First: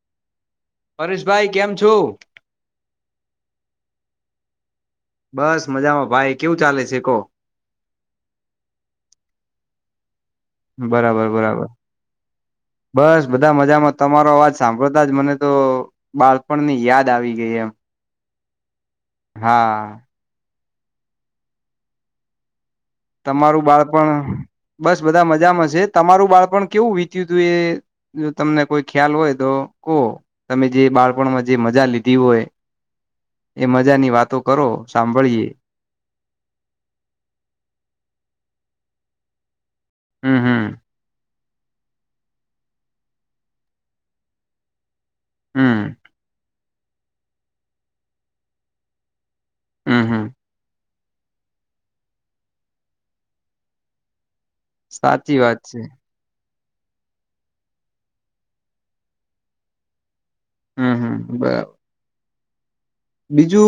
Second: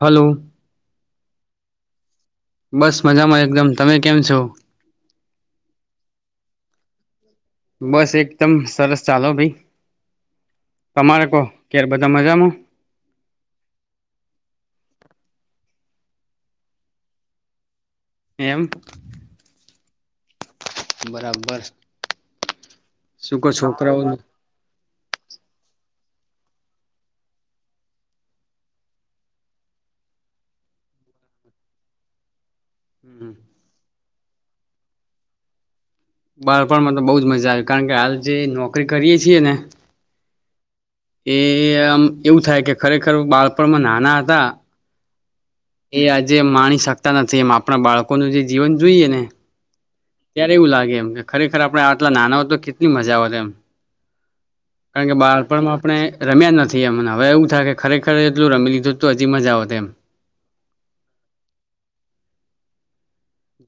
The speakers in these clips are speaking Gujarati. હલો. પરેશભાઈ કેમ છું? બસ મજામાં એકદમ તમે કેમ છો? બસ મજામાં ભાઈ કેવું ચાલે છે કો? બસ એકદમ સરસ ચાલો ભાઈ. તમારે બરાબર કહો બરાબર, ક્યારે બધા મજામાં બસ બધા મજામાં તમારો અવાજ સાંભળો કદા જ મને તો બાળપણની યાદ આવી ગઈ એમ. એમ. હા. બરાબર. શું કો તમારું છોકરાઓ બાળપણ બસ બધા મજામાં છે જ. તમારું બાળપણ કેવું વીત્યું હતું એ જો તમને કોઈ ખ્યાલ હોય તો કહો તમે જે બાળપણમાં જે મજા લીધી હોય. એ મજાની વાતો કરો સાંભળીએ. બાળપણમાં તો બહુજ મજા આવી કારણ કે હાલ જે નોકરી કરીએ છીએ ને. હમ હમ. એ આમ એવું થાય કે ખરેખર બાળપણમાં નાના હતા હમ એ આજે માણી શકતા નથી એમ આપણા બાળકોનું જે જીવન જોઈએ ને. હમ હમ ત્યારે એવું લાગે એમ કે ખરેખર આપણે આટલા નાના હો તો કેટલી મજા આવેત એમ. કારણ કે સાચી વાત બાળપણમાં છે આપણે રમ્યા નથી. મને હવે એવું થાય કે ખરેખર એટલું રમી લીધું હજી મજા આવેતી એમ. હમ હમ બરાબર.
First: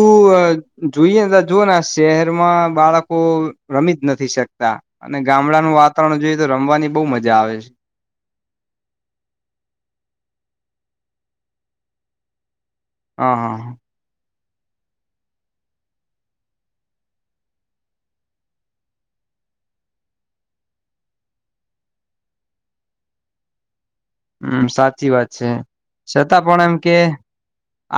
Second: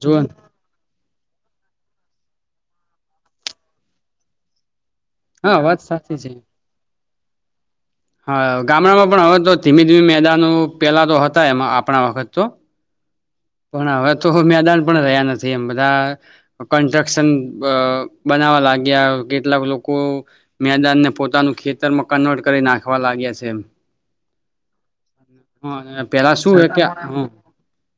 જોન જોઈએને ત જો ના શહેરમાં બાળકો રમી જ નથી શકતા. અને હા ગામડાનું વાત સાચી વાતાવરણ છે. જોઈએ તો રમવાની બહ મજા આવે છે. હા ગામડામાં પણ હવે તો ધીમે ધીમે મેદાાન પેલા તો હતા એમાં આપણા વખત તો. હા. પણ હવે તો મેદાન પણ રહ્યા નથી એમ બધા, કન્સ્ટ્રક્શન બનાવવા લાગ્યા. કેટલાક લોકો, મેદાન ને પોતાનું ખેતરમાં કન્વર્ટ કરી નાખવા લાગ્યા છે. હમ સાચી વાત છે, હ પેલા છતાં શું પણ હે એમ કે, હ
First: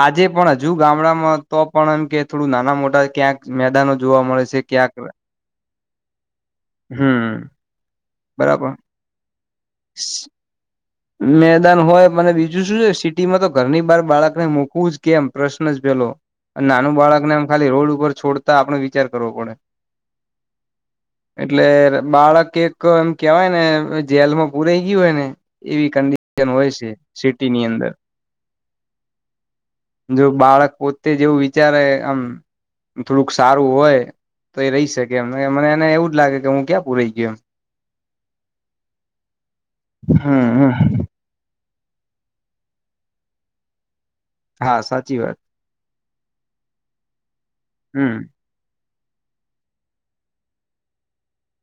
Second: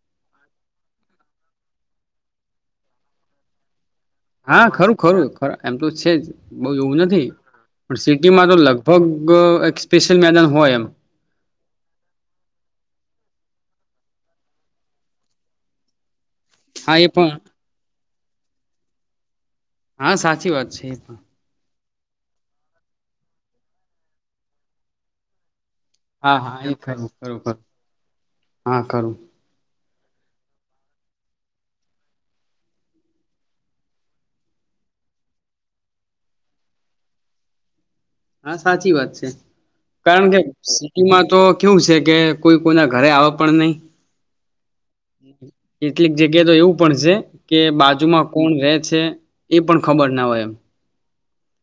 આજે પણ જ હજુ ગામડામાં તો પણ એમ કે થોડું નાના મોટા ક્યાંક મેદાનો જોવા મળે છે હા ક્યાંક ખરું ખરું ખ એમ તો છે જ બહુ એવું નથી, હમ પણ સિટી માં તો બરાબર લગભગ સ્પેશિયલ મેદાન હોય એમ. મેદાન હોય મને બીજું શું છે સિટીમાં તો ઘરની બહાર બાળકને મૂકવું જ કેમ પ્રશ્ન જ પેલો. નાનું હા એ પણ બાળકને એમ ખાલી રોડ ઉપર છોડતા આપણો વિચાર કરવો પડે. તો અછા [unintelligible] એટલે બાળક એક એમ કેવાય ને જેલમાં પુરાઈ ગયું હોય ને એવી હા કંડિશન હા એ હોય છે ખરું ખરું ખરું સિટીની અંદર. હા ખરું જો બાળક પોતે જેવું વિચારે આમ થોડુંક સારું હોય. તો એ રહી શકે એમ મને એને એવું જ લાગે કે હું ક્યાં પૂરાઈ ગયો એમ હા સાચી વાત છે કારણ કે હમ હમ સિટીમાં તો કેવું છે કે કોઈ કોઈના ઘરે આવે પણ નહી હા સાચી વાત કેટલીક જગ્યા તો એવું પણ છે કે હમ બાજુમાં કોણ રહે છે એ પણ ખબર ના હોય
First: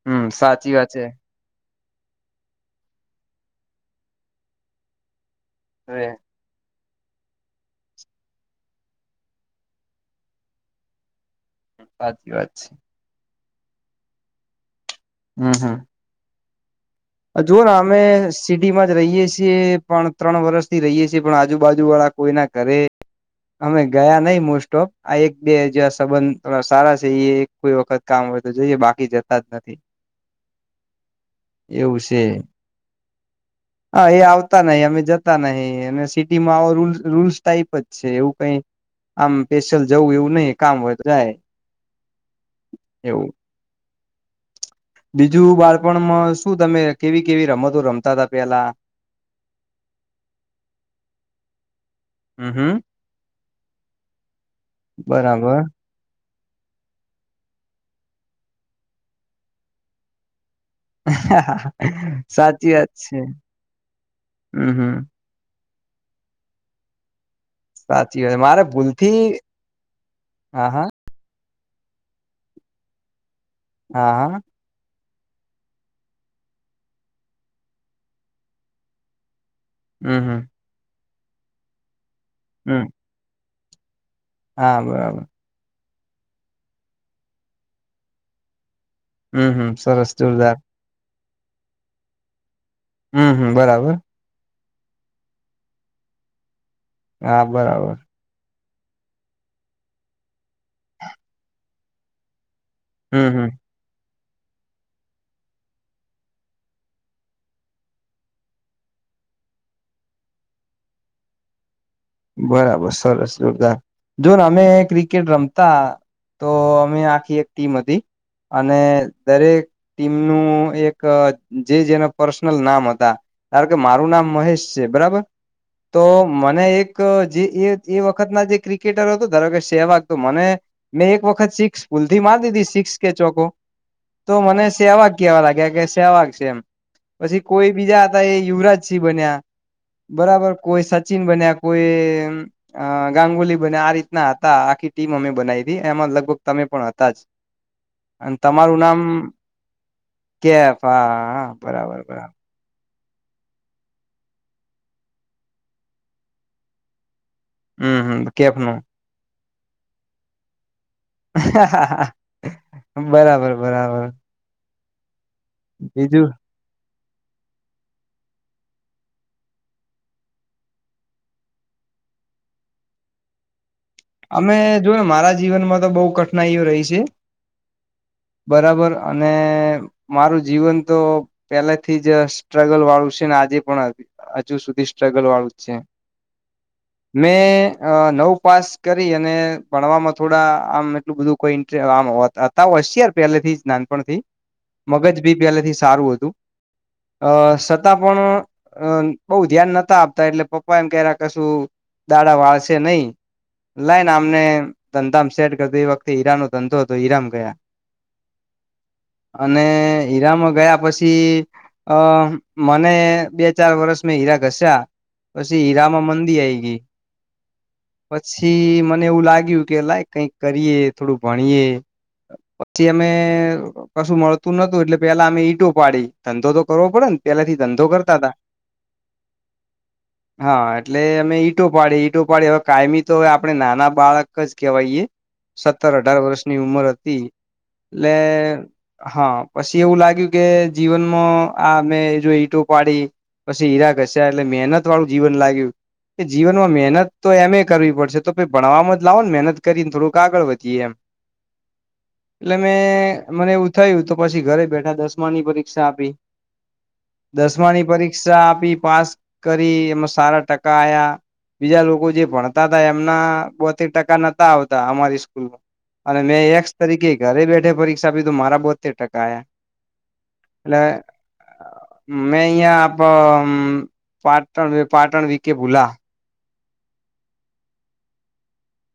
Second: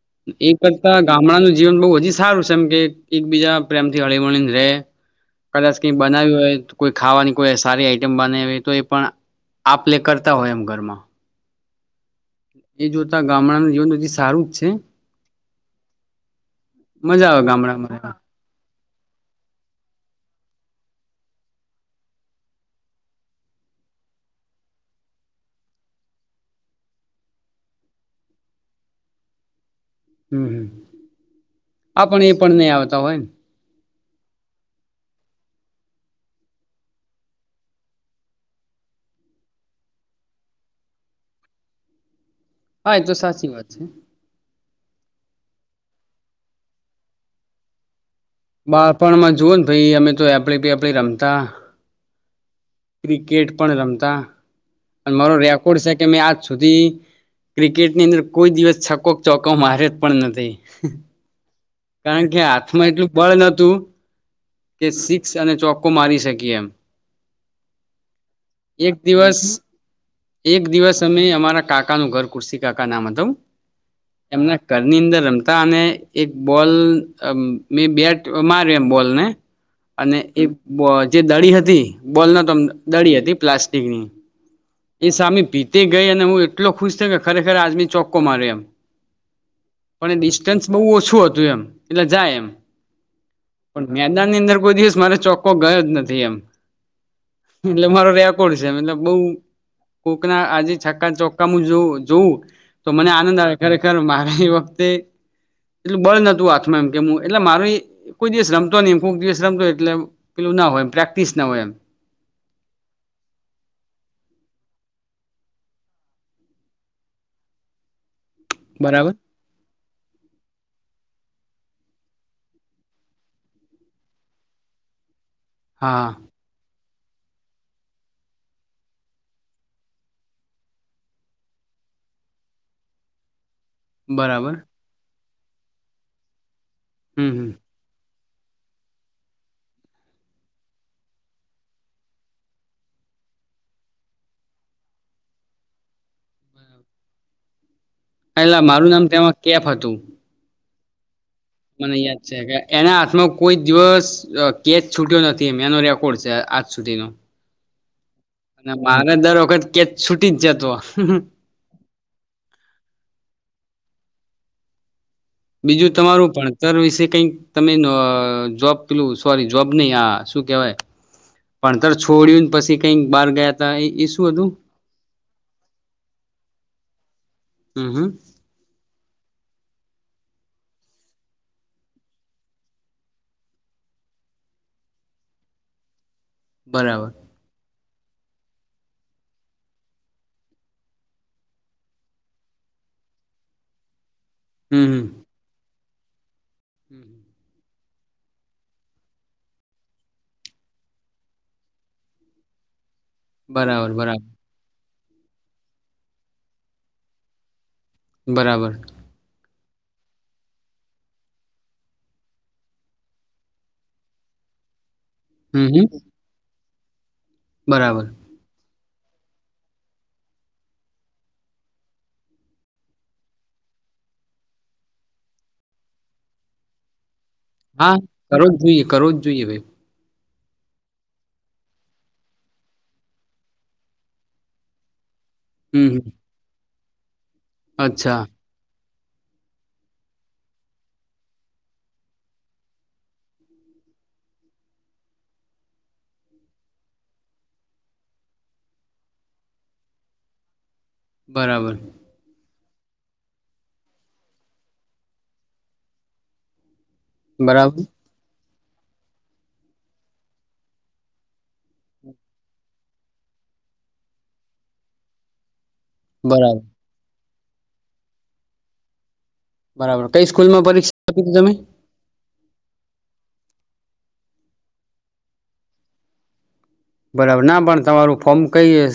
હમ એ સાચી વાત કરતા છે ગામ જીવન બહું હજી સારું છે એમ કે એકબીજા પ્રેમ થી હળીમળીને રહે કદાચ કઈ હવે બનાવ્યું હોય કોઈ ખાવાની કોઈ સારી આઈટમ બનાવી તો એ પણ આપલે કરતા હોય એમ ઘરમાં સાચી વાત છે એ જોતા ગામડાનું જીવન તો હજી સારું જ છે હમ મજા આવે જોવુઓ ને અમે ગામડામાં સિટી માં રહીએ છીએ પણ ત્રણ વર્ષ થી રહીએ છીએ પણ આજુબાજુ વાળા કોઈ ના ઘરે અમે ગયા નહી મોસ્ટ ઓફ આ એક બે જયા સંબંધ સારા છે એ કોઈ વખત કામ હોય તો જઈએ બાકી જતા જ નથી હમ હમ એવું છે આપણ એ પણ નઈ આવતા હોય ને હા એ આવતા નહી અમે જતા નહી અને સિટીમાં આવો રૂ રૂલ્સ ટાઈપ જ છે એવું કઈ આમ સ્પેશિયલ જવું એવું નહિ કામ હોય તો જાય હા એ તો એવું સાચી વાત છે બીજું બાળપણમાં શું તમે કેવી કેવી રમતો રમતા ત બાળપણમાં જુઓ ને ભાઈ અમે તો [unintelligible] રમતા હમ હમ ક્રિકેટ પણ રમતા મારો બરાબર રેકોર્ડ છે કે આજ સુધી ક્રિકેટની અંદર કોઈ દિવસ છકોક ચોકાવ મારયો જ પણ નથી હ કારણ કે સાચી હાથમાં વાત એટલું છે બળ નતું હમ કે હમ સિક્સ અને ચોક્કો મારી શકીએ એમ સાચી વાત મારે એક ભૂલથી દસ એક હા હા દિવસ અમે અમારા કાકાનું ઘર કુર્સી કાકા નામ હતું હા હા એમના ઘરની અંદર રમતા અને એક બોલ મેં બેટ માર્યો એમ બોલ ને અને હમ એ હમ બ જે દડી હતી બોલ નોતો હમ દડી હતી પ્લાસ્ટિકની હા બરાબર તે ગઈ અને હું એટલો ખુશ થયો કે ખરેખર આજમી ચોક્કો માર્યો એમ હમ હમ સરસ પણ જોરદાર ડિસ્ટન્સ બહુ ઓછું હતું એમ એટલે જાય એમ હમ હમ બરાબર ની અરદ કોઈ દિવસ મારે ચોક્કો ગયો જ નથી એમ હા એટલે બરાબર મારો રેકોર્ડ મતલબ બહું કોકના આજે છકા ચોક્ક જોવું તો મને હમ આનંદ આવે હમ ખરેખર વખતે એટલું બળ નતું હાથમાં એમ કેમું એટલે મારું કોઈ દિવસ રમ તો નહિ કોક દિવસ રમતો એટલે પેલું ના હોય એમ પ્રેક્ટિસ ના હોય એમ બરાબર સરસ જોરદાર જોને અમે ક્રિકેટ રમતા તો અમે આખી એક ટીમ હતી અને બરાબર દરેક ટીમનું એક જે જેને પર્સનલ નામ હતા કે મારું નામ મહેશ છે બરાબર તો હા મને એક જે એ વખત ના જે ક્રિકેટરો હતો ધારો કે સેવાગ તો મને મેં એક વખત સિક્સ ભૂલથી મારી દીધી સિક્સ કે ચોકો તો બરાબર મને સેવાક કેવા લાગ્યા કે સેવાક છેમ હમ પછી હમ કોઈ બીજા એ યુવરાજ સિંહ બન્યા બરાબર કોઈ સચિન બન્યા કોઈ ગાંગુલી બને આ રીતના હતા આખી ટીમ અમે બનાવી હતી એમાં લગભગ તમે પણ હતા જ અને એટલે તમારું મારું નામ તેમાં કેફ હતું કેફ હા મને બરાબર યાદ બરાબર છે એના આનો કોઈ દિવસ કેચ છૂટ્યો નથી મેનો રેકોર્ડ છે આજ સુધીનો હમ હમ કેફ અને નું મારે દર વખત કેચ છૂટી જ જતો હાહા બરાબર બરાબર બીજું તમારું ભણતર વિશે કઈક તમે જોબ પેલું સોરી જોબ નહી આ શું કેવાય ભણતર છોડ્યું ને પછી કઈક બહાર ગયા તા એ એ શું હતું અમે જોને મારા જીવનમાં તો બહુ કઠિનાઈઓ રહી છે હમ હમ બરાબર અને મારું જીવન તો પેલા થી જ સ્ટ્રગલ વાળું છે ને આજે પણ હજુ સ્ટ્રગલ વાળું છે બરાબર મે નવ પાસ કરી અને ભણવામાં થોડા આમ એટલું બધું કોઈ ઇન્ટમ હતા હશયાર પહેલેથી જ ના પણ થી હમ હમ મબજ બી પેહલેથી સારું હતું અ પણ બહુ ધ્યાન નતા આપતા એટલે પપ્પા એમ કે કશું દાડા વાળશે નહી બરાબર લઈને બરાબર અમને ધંધામા સેટ કરતી વખતે ઈરા નો ધંધો હતો ઈરામ ગયા બરાબર અને હીરામાં ગયા પછી અ મને બે ચાર વર્ષ મેં હીરા ઘસ્યા પછી હમ હમ હીરામા મંદી આઈ ગઈ બરાબર પછી મને એવું લાગ્યું કે લાય કઈક કરીએ થોડું ભણીએ પછી અમે કશું મળતું નતું એટલે પેલા અમે ઈટો પાડી ધંધો તો કરવો પડે ને પેલાથી ધંધો હા કરતા હતા કરો જ જોઈએ કરો જ જોઈએ ભાઈ હા એટલે અમે ઈટો પાડીએ ઈટો પાડીએ હવે કાયમી તોવે આપડણે નાના બાળક જ કહેવાયએ હમ સત્તર હમ અઢાર વર્ષની ઉંમર હતી એટલે અચ્છા હા પછી એવું લાગ્યું કે જીવનમાં આ મેમે જો ઈટો પાડી પછી હીરા ઘ હસ એટલે મહેનત વાળું જીવન લાગ્યું કે જીવનમાં મહેનત તો એમે કરવી પડશે તો ભણવામાં જ લાવો ને મહેનત કરી ને થોડુંક આગળ વધીએ એમ બરાબર એટલે મેં મને એવું થયું તો પછી ઘરે બેઠા દસમા ની પરીક્ષા આપી. દસમા ની બરાબર પરીક્ષા પાસ કરી એમાં સારા ટકા આ્યા બીજા લોકો જે ભ દાદા એમના બતે ટકા નતા આવતા અમારી સ્કૂલમાં અને મેં બરાબર એકસ તરીકે ઘરે બેઠ પરીક્ષા પીધું મારા બ ટક બરાબર કઈ સ્કૂલ માં પરીક્ષા આપી તું તમે? મે આપ પાટણ પાટણ વી કે ભુલા બરાબર ના પણ તમારું ફોર્મ કઈ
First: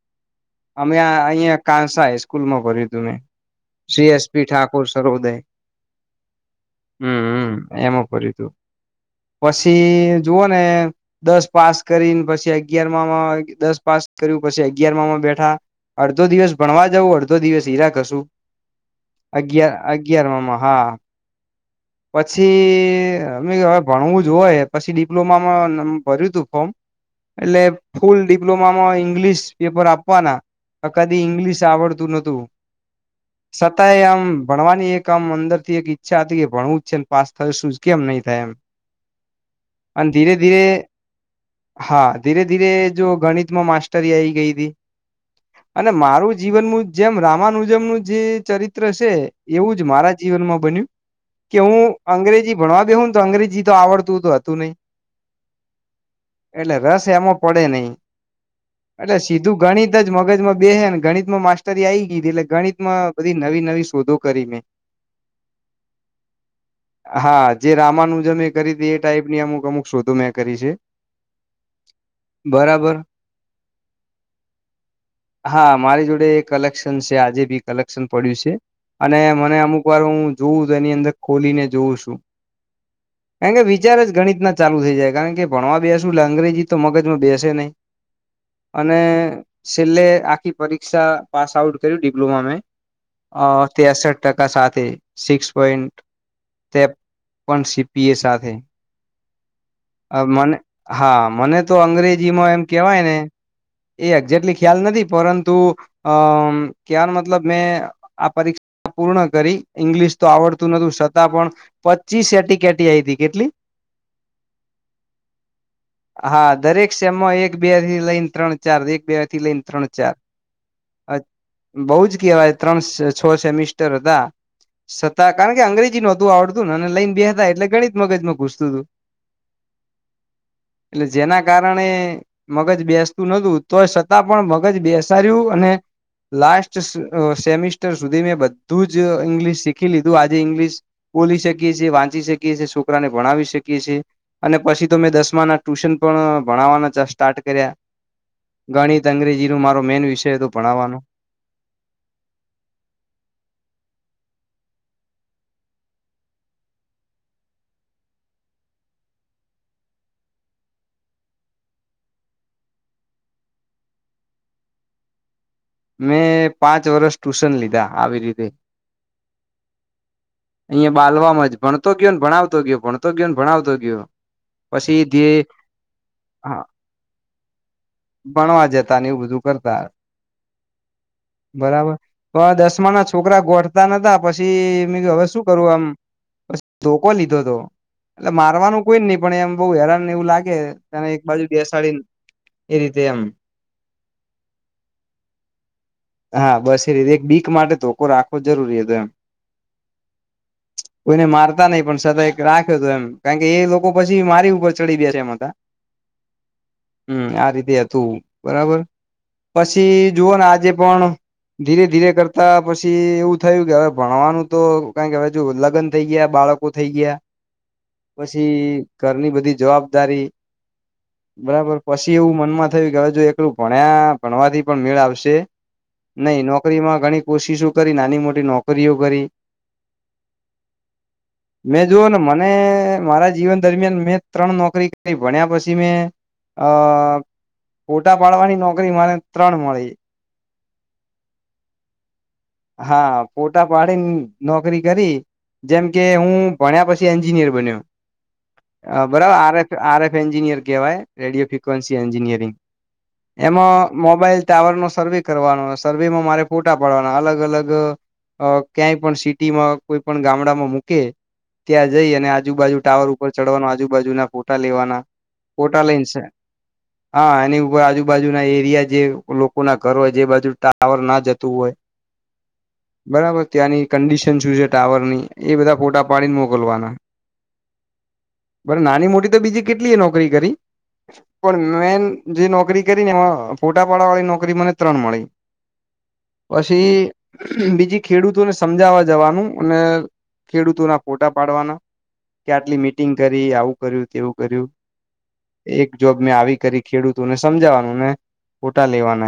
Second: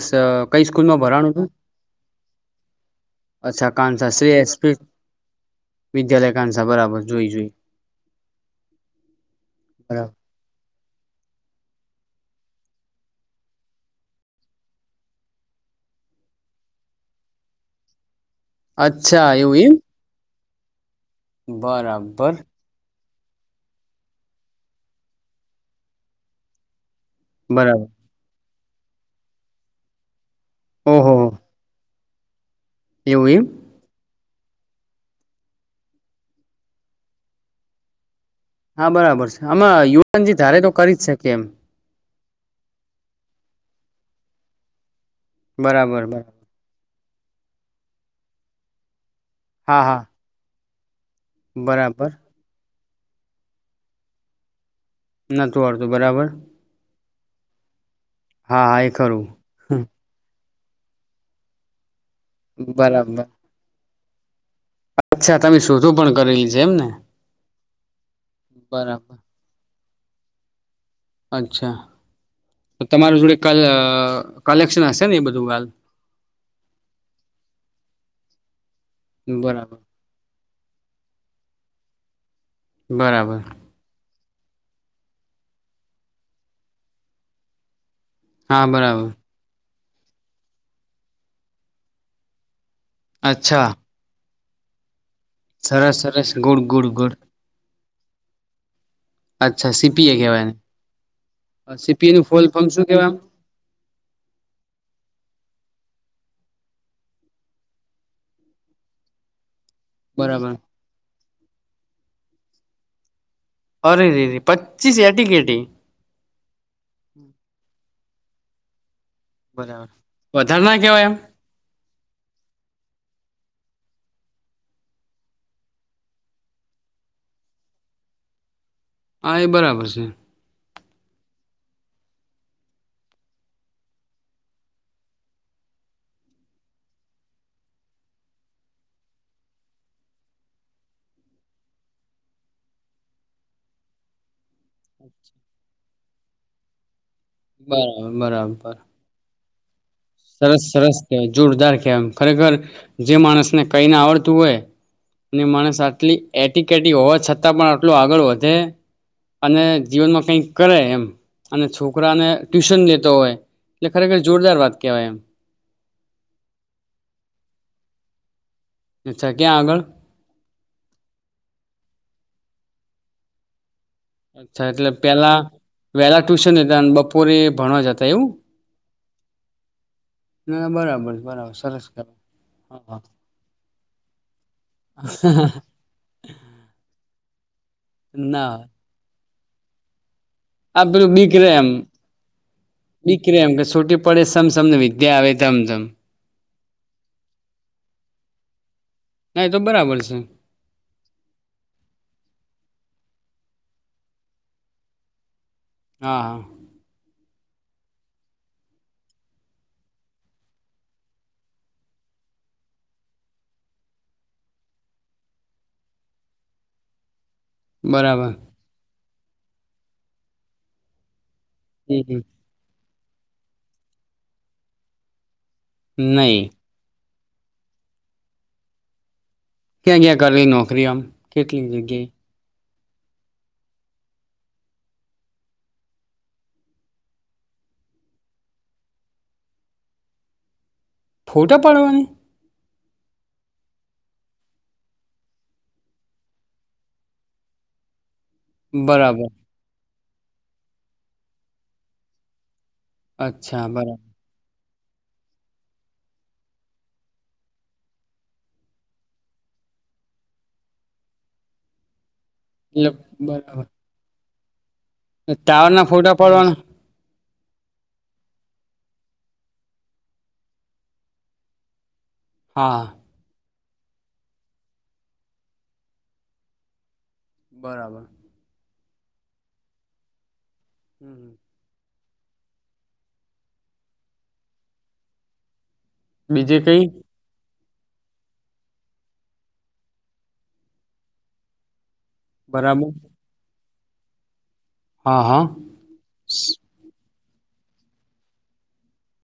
કઈ અમે સ્કૂલમાં ભરાણું હતું અહિયાં કાંસા હાઈસ્કૂલમાં ભર્યું હતું મેં અચ્છા શી કાનસા શ્રી એસપી ઠાકોુર સરોદય વિદ્યાલય કાનસા બરાબર હમ જોઈ જોઈ હમ એમ કરર્યું હતું પછી બરાબર જુઓ ને દસ પાસ કરીને પછી અગિયારમાં દસ પાસ કર્યું પછી અગિયારમાંમાં બેઠા અડધો દિવસ ભણવા જવું અડધો દિવસ હઈરાકશું અચ્છા એવું અગિયાર અગિયાર માં હા એમ બરાબર પછી અમે હવે ભણવું જ હોય પછી ડિપ્લોમામાં ભર્યું હતું ફોર્મ એટલે બરાબર ફૂલ ડિપ્લોમામાં ઈંગ્લિશ પેપર આપવાના ક ઓહો કદી ઈંગ્લિશ આવડતું નું એવું એમ સતાય આમ ભણવાની એક આમ અંદર થી એક ઈચ્છા હતી કે ભણવું જ છે પાસ થશે શું કેમ નહી થાય એમ હા બરાબર છે આમાં અને ધીરે યુવાનજી ધીરે ધારે તો કરી જ શકે એમ હા ધીરે ધીરે જો ગણિતમાં માસ્ટરી આવી ગઈ હતીી અને બરાબર બરાબર મારું જીવન મુ જેમ રામાન ઉજમનુંું જે ચરિત્ર છે એવું હા જ હા મારા જીવનમાં બન્યું. કે હું બરાબર અંગ્રેજી ભણવા દેઉં ને તો અંગ્રેજી તો આવડતું તો હતું નહીિ. નતું વાડતું બરાબર. એમ પડે નહી. હા હા એ ખું. એટલે સીધું ગણિત જ મગજમાં બે હ ને ગણિતમાં માસ્ટરી આવી ગી હતી એટલે ગણિતમાં બધી નવી નવી શોધો કરી મેં હા. હા જે રામાનુજમે કરી હતી એ બરાબર ટાઈપ ની અમુક અમુક શોધો મેં કરી છે. અચ્છા, તો બરાબર તમારા જોડે કાલ હા મારી જોડે કલેક્શન છે આજે ભી કલેક્શન પડ્યું છે. અને મને બરાબર અમુક વાર હું જોઉું તો એની અંદર ખોલીને જોઉં છું. બરાબર કારણ કે વિચાર જ ગણિત ર ચાલુ થઈ જાય કારણ કે ભણવા બેસું એટલે અંગ્રેજી તો મગજમાં બેસે નહીં. હા અને બરાબર. છેલ્લે આખી પરીક્ષા પાસ આઉટ કર્યું ડિપ્લોમા મેં અચ્છા તેસઠ ટકા સાથે સિક્સ સરસ પોઈન્ટ સરસ ગુડ ગુડ તેપ ગુડ પણ સીપીએ સાથે. અચ્છા સીપીએ કહેવાય એને મને હા મને તો સીપીએ નું ફૂલ અંગ્રેજીમાં એમ ફોર્મ શું કેવાય ને એ. એક્જેકલી ખ્યાલ નથી પરંતુ અ કવાનો મતલબ મેં આ પરીક્ષા પૂર્ણ કરી ઈંગ્લિશ તો બરાબર આવડતું નતું છતાં પણ પચીસ એટી કેટી આઈ હતી કેટલી અરે રે રે પચીસ એટીકેટી હા દરેક સેમમાં એક બેથી લન ત્રણ ચાર દ બે થી લઈને ત્રણ બરાબર ચાર વધારે ના કેવાય એમ બઉ જ કેવાય ત્રણ છ છે [inaudible] સતા કારણ કે અંગ્રેજી નોતું આવડતું ને અને લઈન બે હતા એટલે ગણિત મગજમાં ઘુસતું હતું. હા એ બરાબર છે. એટલે જેના કારણે મગજ બેસ નતું તો છતાં પણ મગજ બેસાડ્યું અને લાસ્ટ સેમિસ્ટર સુધી મેં બધું જ ઈંગ્લિશ શીખી લીધું આજે ઇંગ્લિશ બોલી શકીએ છીએ વાંચી શકીએ છીએ છોકરાને ભણાવી શકીએ છીએ અને પછી તો મેં દસમા ના ટ્યુશન પણ ભણાવવાના સ્ટાર્ટ કર્યા બરાબર બરાબર ગણિત અંગ્રેજી નું મારો મેન વિષય હતો સરસ સરસ ભણાવવાનો કવાય જોરદાર કહેવાય ખરેખર જે માણસને કઈને આવડતું હોય. અને માણસ આટલી એટી કેટી હોવા છતાં પણ આટલું આગળ વધે અને જીવનમાં કઈક કરે એમ અને છોકરાને ટ્યુશન લેતો હોય એટલે ખરેખર જોરદાર વાત કેવાય એમ મેં પાંચ વર્ષ ટ્યુશન લીધા આવી રીતે અચ્છા ક્યાં આગળ? અહિયાં બાલવાવામાં જ ભણતો ગયો ને ભણાવતો ગયો ભણતો ગયો ને ભણાવતો ગયો. અચ્છા એટલે પછી જે પેલા વહેલા ટ્યુશન હતા બપોરે ભણવા જતા એવું. તા એવું બધું કરતા. ના બરાબર સરસ બરાબર કર તો દસમા હા ના છોકરા ગોઠતા ન. પછી મે હવે શું હા કરું આમ ધોકો લીધો હતો એટલે ના મારવાનું કોઈ નહી પણ એમ બહુ હેરાનને એવું લાગેને એક બાજુ બેસાડીને એ રીતે દીકરી એમ કે છૂટી પડે સમ સમને વિદ્યા આવે તેમમ તમ. હા બસ એ રીતે એક બીક માટે ધોકોો રાખવો જરૂરી હતો એમ ના એ તો બરાબર છે કોઈને મારતા નહી પણ સદ એક રાખ્યો હતોું એમ કારણ કે એ લોકો પછી મારી ઉપર ચડી ગયા છે એમાં હતા હા હા હમ આ રીતે હતું બરાબર. પછી જુઓને આજે પણ ધીરે ધીરે કરતા પછી એવું થયું કે હવે ભણવાનું તો કારણ કે હજુ લગ્ન થઈ ગયા બાળકો થઈ ગયા બરાબર પછી ઘરની બધી જવાબદારી બરાબર હમ પછી હમ એવું મનમાં થયુ કે હવે જો એકલું ભણ્યા ભણવાથી પણ મેળ આવશે નહી નોકરીમાં ગણી કોશિશો કરી નાની મોટી નોકરીઓ કરી. ક્યાં ક્યાં કરલી નોકરી આમ કેટલી મેં જોુઓ જગ્યાએ ને મને મારા જીવન દરમિયાન મેં ત્રણ નોકરી કરી ભણ્યા પછી મેં અ ફોટા પાડવાની નોકરી મને ત્રણ મળી. ફોટા પાડવાની હા ફોટા પાડીન નોકરી કરી જેમ કે હું ભણ્યા પછી એન્જિનિયર બન્યો. બરાબર R F R F engineer કેહેવાય રેડિયો ફ્રિકવન્સી એન્જિનિયરિંગ. અચ્છા બરાબર એમાં મોબાઈલ ટાવર નો સર્વે કરવાનો સર્વેમાં મારે ફોટા પાડવાના. અલગ અલગ અ ક્યાંય પણ સિટીમાં કોઈ પણ ગામડામાં મૂકે ત્યાં જઈ અને આજુબાજુ એટલે ટાવર ઉપર બરાબર ચડવાનું આજુબજુ ના ફોટા લેવાનું. ટાવર ના કોટાલેન ફોટા છે. પાડવાના હા એની ઉપર આજુબાજુના એરિયા જે લોકો ના ઘર હોય જે બાજુ ટાવર ના જતું હોય. હા. બરાબર ત્યાંની કંડિશન શું છે ટાવર ની એ બધા ફોટા પાડીને મોકલવાના. બરાબર. પણ નાની મોટી તો બીજી કેટલી એ નોકરી કરી. પણ મેન જે નોકરી કરી ને એમાં ફોટા પાડા વાળી નોકરી મને ત્રણ મળી. બીજી કઈ પછી બીજી ખેડૂતોને સમજાવા જવાનું અને ખેડૂતોના ફોટા પાડવાના. કે આટલી બરાબર મીટિંગ કરી આવું કર્યું તેવું કર્યું હા હા એક જોબ મેં આવી કરી ખેડૂ તુંને સમજાવાનું ને ફોટા લેવાના.